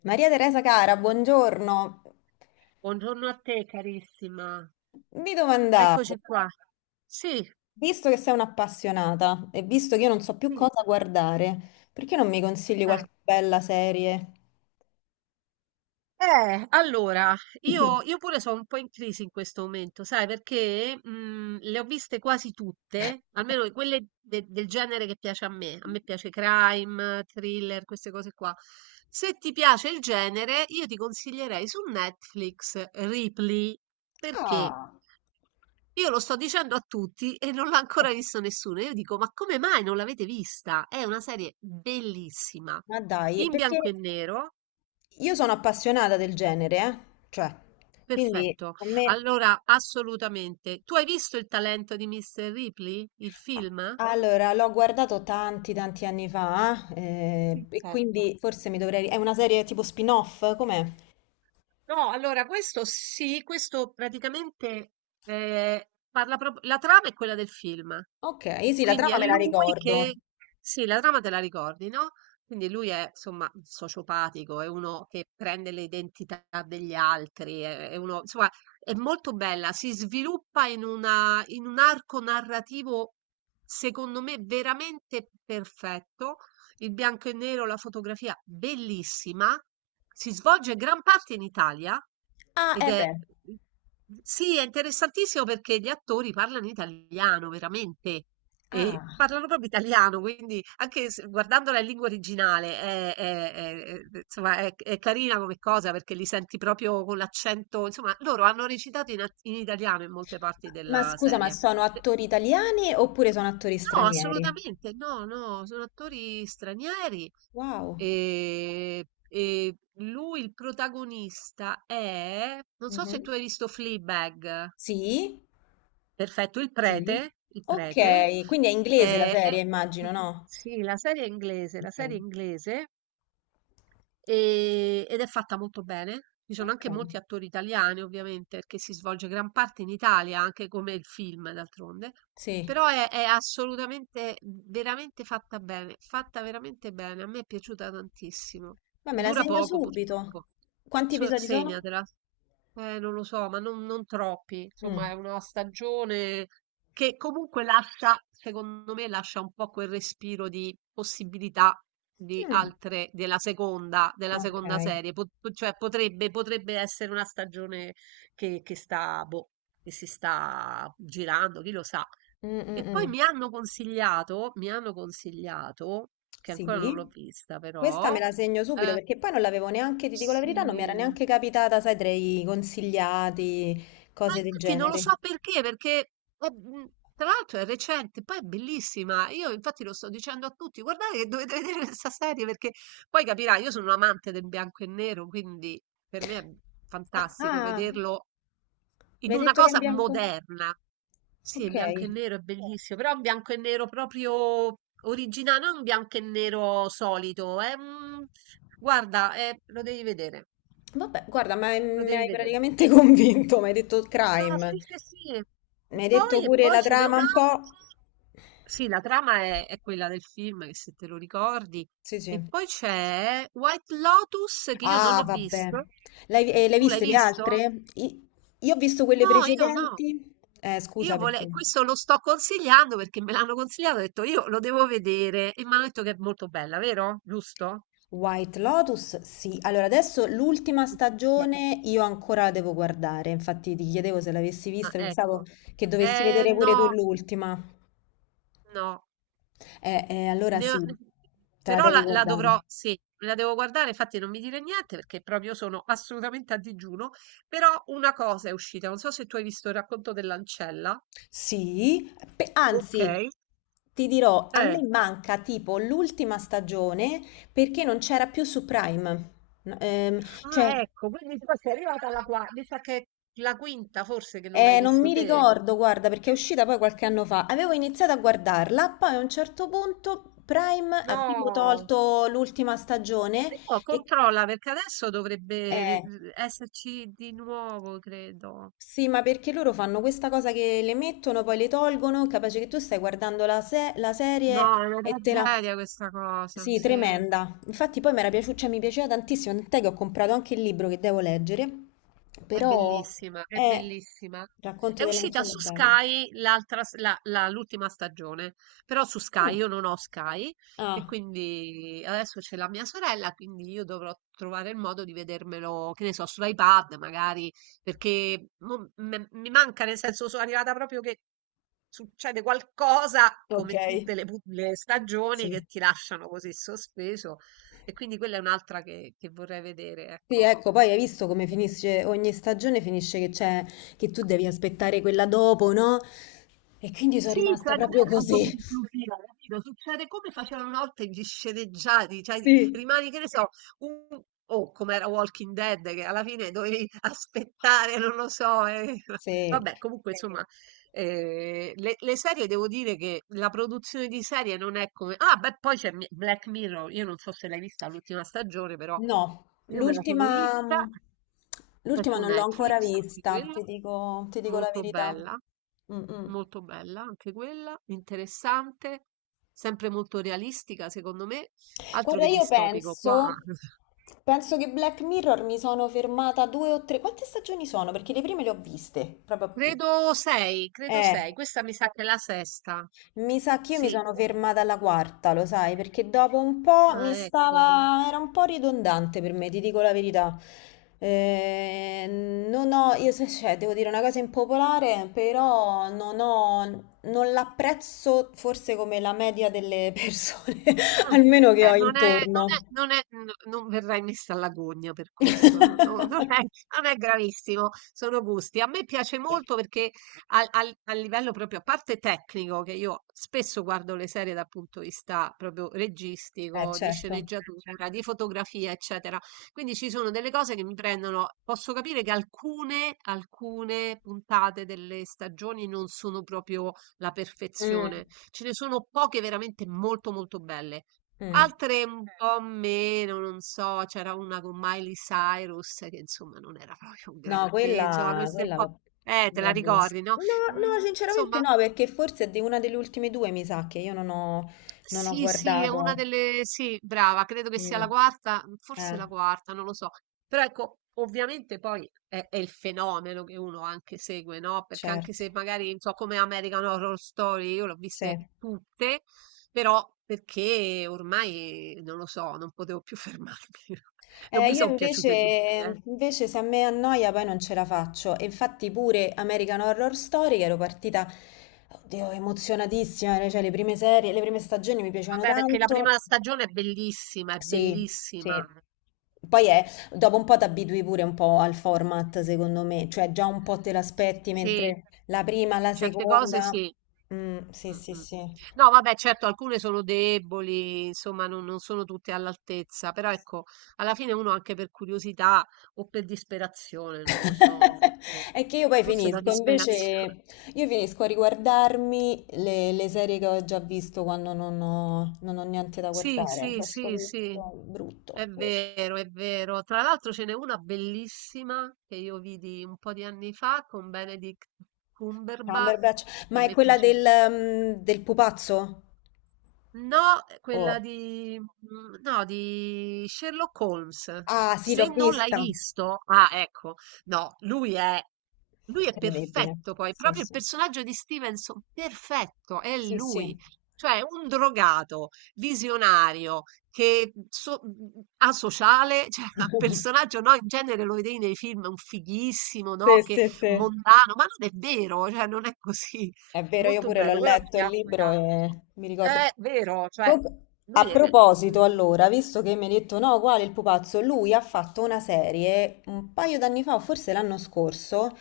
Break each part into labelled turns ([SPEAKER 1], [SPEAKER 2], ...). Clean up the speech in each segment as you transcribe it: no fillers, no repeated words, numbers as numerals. [SPEAKER 1] Maria Teresa cara, buongiorno.
[SPEAKER 2] Buongiorno a te carissima,
[SPEAKER 1] Mi
[SPEAKER 2] eccoci
[SPEAKER 1] domandavo,
[SPEAKER 2] qua. Sì,
[SPEAKER 1] visto che sei un'appassionata e visto che io non so più
[SPEAKER 2] sì.
[SPEAKER 1] cosa guardare, perché non mi consigli
[SPEAKER 2] Eh,
[SPEAKER 1] qualche bella serie?
[SPEAKER 2] allora, io pure sono un po' in crisi in questo momento, sai, perché le ho viste quasi tutte, almeno quelle del genere che piace a me. A me piace crime, thriller, queste cose qua. Se ti piace il genere, io ti consiglierei su Netflix Ripley. Perché
[SPEAKER 1] Ah,
[SPEAKER 2] Io lo sto dicendo a tutti e non l'ha
[SPEAKER 1] eh,
[SPEAKER 2] ancora visto nessuno. Io dico: "Ma come mai non l'avete vista?" È una serie bellissima,
[SPEAKER 1] ma dai,
[SPEAKER 2] in
[SPEAKER 1] perché
[SPEAKER 2] bianco e nero,
[SPEAKER 1] io sono appassionata del genere, eh? Cioè, quindi
[SPEAKER 2] perfetto.
[SPEAKER 1] a me...
[SPEAKER 2] Allora, assolutamente. Tu hai visto Il talento di Mr. Ripley? Il film?
[SPEAKER 1] Allora, l'ho guardato tanti anni fa, e
[SPEAKER 2] Perfetto.
[SPEAKER 1] quindi forse mi dovrei... È una serie tipo spin-off, com'è?
[SPEAKER 2] No, allora questo sì, questo praticamente parla proprio la trama è quella del film.
[SPEAKER 1] Ok, sì, la
[SPEAKER 2] Quindi
[SPEAKER 1] trama
[SPEAKER 2] è
[SPEAKER 1] me la
[SPEAKER 2] lui che.
[SPEAKER 1] ricordo.
[SPEAKER 2] Sì, la trama te la ricordi, no? Quindi lui è, insomma, sociopatico, è uno che prende le identità degli altri, è uno. Insomma, è molto bella, si sviluppa in un arco narrativo, secondo me, veramente perfetto. Il bianco e nero, la fotografia, bellissima. Si svolge gran parte in Italia
[SPEAKER 1] Ah,
[SPEAKER 2] ed
[SPEAKER 1] eh
[SPEAKER 2] è.
[SPEAKER 1] beh.
[SPEAKER 2] Sì, è interessantissimo perché gli attori parlano italiano, veramente. E
[SPEAKER 1] Ah.
[SPEAKER 2] parlano proprio italiano, quindi anche guardandola in lingua originale insomma, è carina come cosa perché li senti proprio con l'accento. Insomma, loro hanno recitato in italiano in molte parti
[SPEAKER 1] Ma
[SPEAKER 2] della
[SPEAKER 1] scusa, ma
[SPEAKER 2] serie.
[SPEAKER 1] sono
[SPEAKER 2] Eh,
[SPEAKER 1] attori italiani oppure sono attori
[SPEAKER 2] No,
[SPEAKER 1] stranieri?
[SPEAKER 2] assolutamente, no, no, sono attori stranieri.
[SPEAKER 1] Wow.
[SPEAKER 2] E lui, il protagonista, è. Non so se
[SPEAKER 1] Mhm.
[SPEAKER 2] tu hai visto Fleabag.
[SPEAKER 1] Sì?
[SPEAKER 2] Perfetto,
[SPEAKER 1] Sì.
[SPEAKER 2] il prete,
[SPEAKER 1] Ok, quindi è inglese la
[SPEAKER 2] è
[SPEAKER 1] serie, immagino, no?
[SPEAKER 2] sì, la serie è inglese,
[SPEAKER 1] Ok.
[SPEAKER 2] ed è fatta molto bene. Ci sono
[SPEAKER 1] Ok.
[SPEAKER 2] anche molti attori italiani, ovviamente, perché si svolge gran parte in Italia, anche come il film, d'altronde.
[SPEAKER 1] Sì.
[SPEAKER 2] Però è assolutamente, veramente fatta bene, fatta veramente bene. A me è piaciuta tantissimo.
[SPEAKER 1] Ma me la
[SPEAKER 2] Dura
[SPEAKER 1] segno
[SPEAKER 2] poco,
[SPEAKER 1] subito.
[SPEAKER 2] purtroppo.
[SPEAKER 1] Quanti episodi sono?
[SPEAKER 2] Segnatela. Non lo so, ma non troppi. Insomma,
[SPEAKER 1] Mm.
[SPEAKER 2] è una stagione che comunque lascia, secondo me, lascia un po' quel respiro di possibilità di
[SPEAKER 1] Mm.
[SPEAKER 2] altre, della
[SPEAKER 1] Ok.
[SPEAKER 2] seconda serie. Cioè, potrebbe essere una stagione che sta, boh, che si sta girando, chi lo sa.
[SPEAKER 1] Mm, mm,
[SPEAKER 2] E poi
[SPEAKER 1] mm.
[SPEAKER 2] mi hanno consigliato, che ancora non l'ho
[SPEAKER 1] Sì,
[SPEAKER 2] vista,
[SPEAKER 1] questa
[SPEAKER 2] però,
[SPEAKER 1] me la segno subito
[SPEAKER 2] eh,
[SPEAKER 1] perché poi non l'avevo neanche, ti dico la verità, non mi era
[SPEAKER 2] sì.
[SPEAKER 1] neanche capitata, sai, tra i consigliati,
[SPEAKER 2] Ma
[SPEAKER 1] cose del
[SPEAKER 2] infatti non lo
[SPEAKER 1] genere.
[SPEAKER 2] so perché, perché è- mh, tra l'altro è recente, poi è bellissima. Io infatti lo sto dicendo a tutti, guardate che dovete vedere questa serie perché poi capirai, io sono un amante del bianco e nero, quindi per me è
[SPEAKER 1] Ah,
[SPEAKER 2] fantastico
[SPEAKER 1] ah,
[SPEAKER 2] vederlo
[SPEAKER 1] mi
[SPEAKER 2] in
[SPEAKER 1] hai
[SPEAKER 2] una
[SPEAKER 1] detto che è in
[SPEAKER 2] cosa
[SPEAKER 1] bianco?
[SPEAKER 2] moderna. Sì, in
[SPEAKER 1] Ok,
[SPEAKER 2] bianco e nero è bellissimo, però è un bianco e nero proprio originale, non un bianco e nero solito. Guarda, lo devi vedere,
[SPEAKER 1] vabbè, guarda, ma
[SPEAKER 2] lo
[SPEAKER 1] mi
[SPEAKER 2] devi
[SPEAKER 1] hai
[SPEAKER 2] vedere.
[SPEAKER 1] praticamente convinto, mi hai detto
[SPEAKER 2] No,
[SPEAKER 1] crime,
[SPEAKER 2] sì, sì, sì.
[SPEAKER 1] mi
[SPEAKER 2] E
[SPEAKER 1] hai detto
[SPEAKER 2] poi, e
[SPEAKER 1] pure
[SPEAKER 2] poi
[SPEAKER 1] la
[SPEAKER 2] ce n'è
[SPEAKER 1] trama un po'.
[SPEAKER 2] un'altra. Sì, la trama è quella del film, che se te lo ricordi.
[SPEAKER 1] Sì,
[SPEAKER 2] E
[SPEAKER 1] sì.
[SPEAKER 2] poi c'è White Lotus, che io non
[SPEAKER 1] Ah,
[SPEAKER 2] ho
[SPEAKER 1] vabbè.
[SPEAKER 2] visto.
[SPEAKER 1] L'hai l'hai
[SPEAKER 2] Tu l'hai
[SPEAKER 1] viste le
[SPEAKER 2] visto?
[SPEAKER 1] altre? Io ho visto quelle
[SPEAKER 2] No, io no.
[SPEAKER 1] precedenti. Scusa perché.
[SPEAKER 2] Questo lo sto consigliando perché me l'hanno consigliato, ho detto io lo devo vedere e mi hanno detto che è molto bella, vero? Giusto?
[SPEAKER 1] White Lotus, sì. Allora, adesso l'ultima
[SPEAKER 2] Ok.
[SPEAKER 1] stagione io ancora la devo guardare, infatti ti chiedevo se l'avessi
[SPEAKER 2] Ah,
[SPEAKER 1] vista, pensavo
[SPEAKER 2] ecco.
[SPEAKER 1] che dovessi vedere pure tu
[SPEAKER 2] No,
[SPEAKER 1] l'ultima.
[SPEAKER 2] no.
[SPEAKER 1] Allora
[SPEAKER 2] Ne ho-
[SPEAKER 1] sì, te la
[SPEAKER 2] Però
[SPEAKER 1] devi
[SPEAKER 2] la
[SPEAKER 1] guardare.
[SPEAKER 2] dovrò, sì, la devo guardare, infatti non mi dire niente perché proprio sono assolutamente a digiuno, però una cosa è uscita, non so se tu hai visto il racconto dell'ancella.
[SPEAKER 1] Sì,
[SPEAKER 2] Ok.
[SPEAKER 1] anzi, ti dirò, a
[SPEAKER 2] Eh.
[SPEAKER 1] me manca tipo l'ultima stagione perché non c'era più su Prime. No, cioè,
[SPEAKER 2] Ah, ecco, quindi tu sei arrivata alla quarta, mi sa che è la quinta forse che non hai
[SPEAKER 1] eh, non
[SPEAKER 2] visto
[SPEAKER 1] mi
[SPEAKER 2] te?
[SPEAKER 1] ricordo, guarda, perché è uscita poi qualche anno fa. Avevo iniziato a guardarla, poi a un certo punto Prime ha tipo
[SPEAKER 2] No.
[SPEAKER 1] tolto l'ultima stagione
[SPEAKER 2] Però
[SPEAKER 1] e...
[SPEAKER 2] controlla perché adesso dovrebbe
[SPEAKER 1] eh,
[SPEAKER 2] esserci di nuovo, credo.
[SPEAKER 1] sì, ma perché loro fanno questa cosa che le mettono, poi le tolgono, capace che tu stai guardando la, la serie
[SPEAKER 2] No, è una
[SPEAKER 1] e te la...
[SPEAKER 2] tragedia questa cosa,
[SPEAKER 1] Sì,
[SPEAKER 2] sì.
[SPEAKER 1] tremenda. Infatti poi mi era piaciuta, cioè, mi piaceva tantissimo, tant'è che ho comprato anche il libro che devo leggere,
[SPEAKER 2] È
[SPEAKER 1] però
[SPEAKER 2] bellissima, è
[SPEAKER 1] è...
[SPEAKER 2] bellissima. È
[SPEAKER 1] Racconto
[SPEAKER 2] uscita
[SPEAKER 1] dell'ancella è
[SPEAKER 2] su
[SPEAKER 1] bella.
[SPEAKER 2] Sky l'altra l'ultima stagione, però su
[SPEAKER 1] Ah.
[SPEAKER 2] Sky io non ho Sky e
[SPEAKER 1] Ah.
[SPEAKER 2] quindi adesso c'è la mia sorella, quindi io dovrò trovare il modo di vedermelo, che ne so, sull'iPad magari, perché mo mi manca, nel senso sono arrivata proprio che succede qualcosa
[SPEAKER 1] Ok.
[SPEAKER 2] come tutte le stagioni
[SPEAKER 1] Sì.
[SPEAKER 2] che ti lasciano così sospeso e quindi quella è un'altra che vorrei vedere,
[SPEAKER 1] Sì,
[SPEAKER 2] ecco.
[SPEAKER 1] ecco, poi hai visto come finisce ogni stagione, finisce che c'è, che tu devi aspettare quella dopo, no? E quindi sono
[SPEAKER 2] Sì,
[SPEAKER 1] rimasta
[SPEAKER 2] cioè non
[SPEAKER 1] proprio
[SPEAKER 2] è
[SPEAKER 1] così.
[SPEAKER 2] autoconclusiva, capito, succede come facevano una volta gli sceneggiati, cioè
[SPEAKER 1] Sì.
[SPEAKER 2] rimani, che ne so, un o come era Walking Dead, che alla fine dovevi aspettare, non lo so, eh.
[SPEAKER 1] Sì,
[SPEAKER 2] Vabbè, comunque sì, insomma, le serie devo dire che la produzione di serie non è come. Ah, beh, poi c'è Black Mirror, io non so se l'hai vista l'ultima stagione, però
[SPEAKER 1] no,
[SPEAKER 2] io me la sono
[SPEAKER 1] l'ultima
[SPEAKER 2] vista, è su
[SPEAKER 1] non l'ho
[SPEAKER 2] Netflix,
[SPEAKER 1] ancora
[SPEAKER 2] anche
[SPEAKER 1] vista,
[SPEAKER 2] quella,
[SPEAKER 1] ti dico, la
[SPEAKER 2] molto
[SPEAKER 1] verità.
[SPEAKER 2] bella.
[SPEAKER 1] Mm, mm.
[SPEAKER 2] Molto bella anche quella, interessante, sempre molto realistica secondo me, altro
[SPEAKER 1] Guarda,
[SPEAKER 2] che distopico qua.
[SPEAKER 1] penso che Black Mirror mi sono fermata due o tre. Quante stagioni sono? Perché le prime le ho viste, proprio.
[SPEAKER 2] Credo
[SPEAKER 1] Eh,
[SPEAKER 2] sei, questa mi sa che è la sesta.
[SPEAKER 1] Mi sa che io mi
[SPEAKER 2] Sì,
[SPEAKER 1] sono fermata alla quarta, lo sai, perché dopo un po' mi
[SPEAKER 2] ah, ecco.
[SPEAKER 1] stava... era un po' ridondante per me, ti dico la verità. Eh, non ho, io cioè, devo dire una cosa impopolare, però non ho, non l'apprezzo forse come la media delle persone,
[SPEAKER 2] Ah,
[SPEAKER 1] almeno che
[SPEAKER 2] vabbè,
[SPEAKER 1] ho
[SPEAKER 2] non è
[SPEAKER 1] intorno.
[SPEAKER 2] non è non è n non verrai messa alla gogna per questo, no non è non è gravissimo, sono gusti. A me piace molto perché al al a livello proprio a parte tecnico, che io spesso guardo le serie dal punto di vista proprio registico, di
[SPEAKER 1] Certo.
[SPEAKER 2] sceneggiatura, di fotografia, eccetera. Quindi ci sono delle cose che mi prendono, posso capire che alcune puntate delle stagioni non sono proprio la
[SPEAKER 1] Mm,
[SPEAKER 2] perfezione. Ce ne sono poche veramente molto molto belle.
[SPEAKER 1] mm.
[SPEAKER 2] Altre un po' meno, non so, c'era una con Miley Cyrus che insomma non era proprio un
[SPEAKER 1] No,
[SPEAKER 2] granché, insomma queste un
[SPEAKER 1] quella
[SPEAKER 2] po'.
[SPEAKER 1] l'ho
[SPEAKER 2] Te
[SPEAKER 1] non
[SPEAKER 2] la
[SPEAKER 1] l'ho vista.
[SPEAKER 2] ricordi, no?
[SPEAKER 1] No,
[SPEAKER 2] Mm,
[SPEAKER 1] no, sinceramente
[SPEAKER 2] insomma,
[SPEAKER 1] no, perché forse è di una delle ultime due, mi sa, che io non ho, non ho
[SPEAKER 2] sì, sì, è una
[SPEAKER 1] guardato.
[SPEAKER 2] delle. Sì, brava, credo che sia la
[SPEAKER 1] Mm,
[SPEAKER 2] quarta, forse
[SPEAKER 1] eh,
[SPEAKER 2] la quarta, non lo so. Però ecco, ovviamente poi è il fenomeno che uno anche segue, no? Perché anche
[SPEAKER 1] certo,
[SPEAKER 2] se magari, non so, come American Horror Story, io l'ho viste
[SPEAKER 1] sì.
[SPEAKER 2] tutte, però perché ormai, non lo so, non potevo più fermarmi. Non
[SPEAKER 1] Eh,
[SPEAKER 2] mi
[SPEAKER 1] io
[SPEAKER 2] sono
[SPEAKER 1] invece,
[SPEAKER 2] piaciute tutte, eh.
[SPEAKER 1] Invece se a me annoia poi non ce la faccio. E infatti pure American Horror Story, che ero partita, oddio, emozionatissima, cioè le prime serie, le prime stagioni mi piacevano
[SPEAKER 2] Vabbè, perché la
[SPEAKER 1] tanto.
[SPEAKER 2] prima stagione è bellissima, è
[SPEAKER 1] Sì,
[SPEAKER 2] bellissima.
[SPEAKER 1] sì. Poi è, dopo un po' ti abitui pure un po' al format, secondo me, cioè già un po' te l'aspetti,
[SPEAKER 2] Sì,
[SPEAKER 1] mentre la prima, la
[SPEAKER 2] certe cose
[SPEAKER 1] seconda...
[SPEAKER 2] sì.
[SPEAKER 1] Mm, sì, sì,
[SPEAKER 2] Mh, mh.
[SPEAKER 1] sì.
[SPEAKER 2] No, vabbè, certo, alcune sono deboli, insomma, non sono tutte all'altezza, però ecco, alla fine uno anche per curiosità o per disperazione, non lo so, forse,
[SPEAKER 1] È che
[SPEAKER 2] forse da disperazione.
[SPEAKER 1] io finisco a riguardarmi le serie che ho già visto quando non ho niente da
[SPEAKER 2] Sì,
[SPEAKER 1] guardare.
[SPEAKER 2] sì,
[SPEAKER 1] C'ho sto
[SPEAKER 2] sì, sì,
[SPEAKER 1] vizio
[SPEAKER 2] è
[SPEAKER 1] brutto, forse.
[SPEAKER 2] vero, è vero. Tra l'altro ce n'è una bellissima che io vidi un po' di anni fa con Benedict Cumberbatch,
[SPEAKER 1] Cumberbatch,
[SPEAKER 2] che a
[SPEAKER 1] ma è
[SPEAKER 2] me
[SPEAKER 1] quella
[SPEAKER 2] piace.
[SPEAKER 1] del, del pupazzo?
[SPEAKER 2] No, quella
[SPEAKER 1] Oh.
[SPEAKER 2] di, no, di Sherlock Holmes.
[SPEAKER 1] Ah, sì,
[SPEAKER 2] Se
[SPEAKER 1] l'ho
[SPEAKER 2] non l'hai
[SPEAKER 1] vista.
[SPEAKER 2] visto, ah, ecco, no, lui è,
[SPEAKER 1] Incredibile.
[SPEAKER 2] perfetto poi,
[SPEAKER 1] Sì,
[SPEAKER 2] proprio il
[SPEAKER 1] sì.
[SPEAKER 2] personaggio di Stevenson, perfetto, è
[SPEAKER 1] Sì, sì.
[SPEAKER 2] lui. Cioè, un drogato, visionario, che asociale, cioè, un personaggio, no, in genere lo vedevi nei film, un fighissimo,
[SPEAKER 1] Sì,
[SPEAKER 2] no, che
[SPEAKER 1] sì, sì.
[SPEAKER 2] mondano, ma non è vero, cioè, non è così.
[SPEAKER 1] È vero, io
[SPEAKER 2] Molto
[SPEAKER 1] pure l'ho
[SPEAKER 2] bello, quella mi
[SPEAKER 1] letto il
[SPEAKER 2] piacque
[SPEAKER 1] libro
[SPEAKER 2] tanto.
[SPEAKER 1] e mi ricordo.
[SPEAKER 2] Vero, cioè
[SPEAKER 1] Comunque, a
[SPEAKER 2] lui è
[SPEAKER 1] proposito,
[SPEAKER 2] mh-mh.
[SPEAKER 1] allora, visto che mi hai detto no, quale il pupazzo, lui ha fatto una serie un paio d'anni fa, o forse l'anno scorso,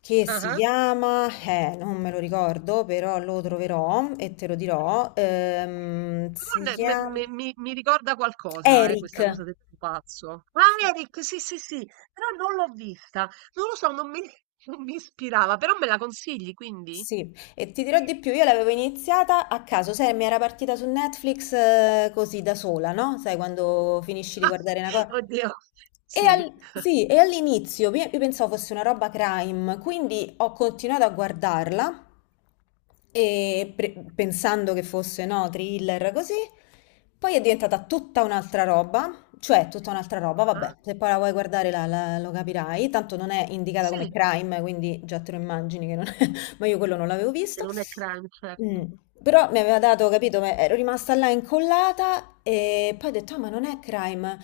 [SPEAKER 1] che si
[SPEAKER 2] Ah-ah.
[SPEAKER 1] chiama, non me lo ricordo, però lo troverò e te lo dirò.
[SPEAKER 2] Però
[SPEAKER 1] Si
[SPEAKER 2] ne me me
[SPEAKER 1] chiama
[SPEAKER 2] mi mi ricorda qualcosa,
[SPEAKER 1] Eric.
[SPEAKER 2] questa cosa del pupazzo. Ah,
[SPEAKER 1] Sì,
[SPEAKER 2] Eric, sì, sì, sì, però non l'ho vista. Non lo so, non mi non mi ispirava, però me la consigli quindi?
[SPEAKER 1] sì, e ti dirò di più, io l'avevo iniziata a caso, sai, mi era partita su Netflix così da sola, no? Sai, quando finisci di guardare una cosa.
[SPEAKER 2] Oddio,
[SPEAKER 1] E,
[SPEAKER 2] sì.
[SPEAKER 1] sì, e all'inizio io pensavo fosse una roba crime, quindi ho continuato a guardarla e pensando che fosse, no, thriller così, poi è diventata tutta un'altra roba, cioè tutta un'altra roba,
[SPEAKER 2] Ah-ah.
[SPEAKER 1] vabbè, se poi la vuoi guardare lo capirai, tanto non è indicata come
[SPEAKER 2] Sì,
[SPEAKER 1] crime, quindi già te lo immagini che non, ma io quello non l'avevo
[SPEAKER 2] che
[SPEAKER 1] visto.
[SPEAKER 2] non è crime,
[SPEAKER 1] Mm,
[SPEAKER 2] certo.
[SPEAKER 1] però mi aveva dato, capito, ma ero rimasta là incollata e poi ho detto, ah, ma non è crime.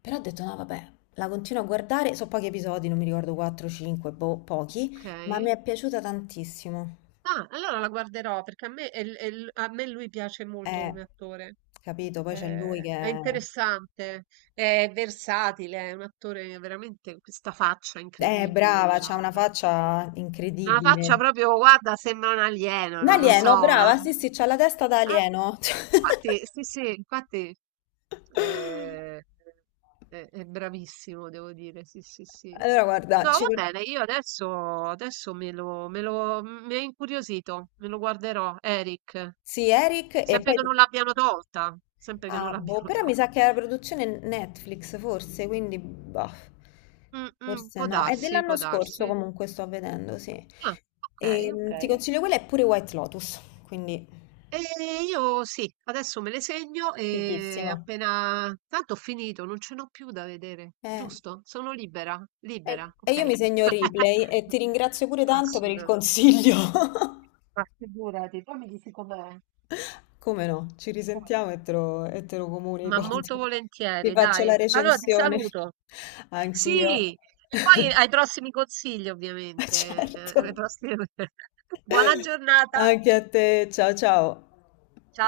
[SPEAKER 1] Però ho detto, no, vabbè, la continuo a guardare, so pochi episodi, non mi ricordo 4, 5, boh, pochi, ma mi
[SPEAKER 2] Okay.
[SPEAKER 1] è piaciuta tantissimo.
[SPEAKER 2] Ah, allora la guarderò perché a me lui piace molto
[SPEAKER 1] Eh,
[SPEAKER 2] come attore.
[SPEAKER 1] capito, poi c'è lui che
[SPEAKER 2] È
[SPEAKER 1] è
[SPEAKER 2] interessante, è versatile, è un attore veramente con questa faccia incredibile,
[SPEAKER 1] brava, c'ha una faccia
[SPEAKER 2] c'ha una
[SPEAKER 1] incredibile.
[SPEAKER 2] faccia proprio, guarda, sembra un alieno,
[SPEAKER 1] Un
[SPEAKER 2] non lo so.
[SPEAKER 1] alieno, brava, sì, sì, c'ha la testa da
[SPEAKER 2] Ah,
[SPEAKER 1] alieno.
[SPEAKER 2] infatti, sì, sì, infatti eh, è bravissimo, devo dire, sì, sì, sì.
[SPEAKER 1] Allora, guarda,
[SPEAKER 2] No,
[SPEAKER 1] ci...
[SPEAKER 2] va bene, io adesso, mi ha incuriosito, me lo guarderò, Eric,
[SPEAKER 1] sì, Eric, e
[SPEAKER 2] sempre
[SPEAKER 1] poi
[SPEAKER 2] che non l'abbiano tolta, sempre che non
[SPEAKER 1] ah, boh,
[SPEAKER 2] l'abbiano
[SPEAKER 1] però mi
[SPEAKER 2] tolta.
[SPEAKER 1] sa che è la produzione Netflix, forse, quindi, boh,
[SPEAKER 2] Mh-mh,
[SPEAKER 1] forse
[SPEAKER 2] può
[SPEAKER 1] no. È
[SPEAKER 2] darsi,
[SPEAKER 1] dell'anno
[SPEAKER 2] può
[SPEAKER 1] scorso
[SPEAKER 2] darsi.
[SPEAKER 1] comunque, sto vedendo, sì.
[SPEAKER 2] Ah, okay,
[SPEAKER 1] E, ti
[SPEAKER 2] okay.
[SPEAKER 1] consiglio quella e pure White Lotus, quindi
[SPEAKER 2] Io sì, adesso me le segno e
[SPEAKER 1] fighissima.
[SPEAKER 2] appena tanto ho finito, non ce n'ho più da vedere,
[SPEAKER 1] Eh,
[SPEAKER 2] giusto? Sono libera, libera,
[SPEAKER 1] e io mi
[SPEAKER 2] okay.
[SPEAKER 1] segno replay e ti ringrazio pure tanto per il
[SPEAKER 2] Assolutamente.
[SPEAKER 1] consiglio.
[SPEAKER 2] Ma figurati, poi mi dici com'è.
[SPEAKER 1] Come no? Ci
[SPEAKER 2] Come va.
[SPEAKER 1] risentiamo e te lo
[SPEAKER 2] Ma
[SPEAKER 1] comunico.
[SPEAKER 2] molto
[SPEAKER 1] Ti ti
[SPEAKER 2] volentieri,
[SPEAKER 1] faccio la
[SPEAKER 2] dai. Allora ti
[SPEAKER 1] recensione.
[SPEAKER 2] saluto. Sì,
[SPEAKER 1] Anch'io.
[SPEAKER 2] e poi ai prossimi consigli ovviamente,
[SPEAKER 1] Certo.
[SPEAKER 2] alle prossime Buona giornata.
[SPEAKER 1] Anche a te, ciao ciao.
[SPEAKER 2] Ciao.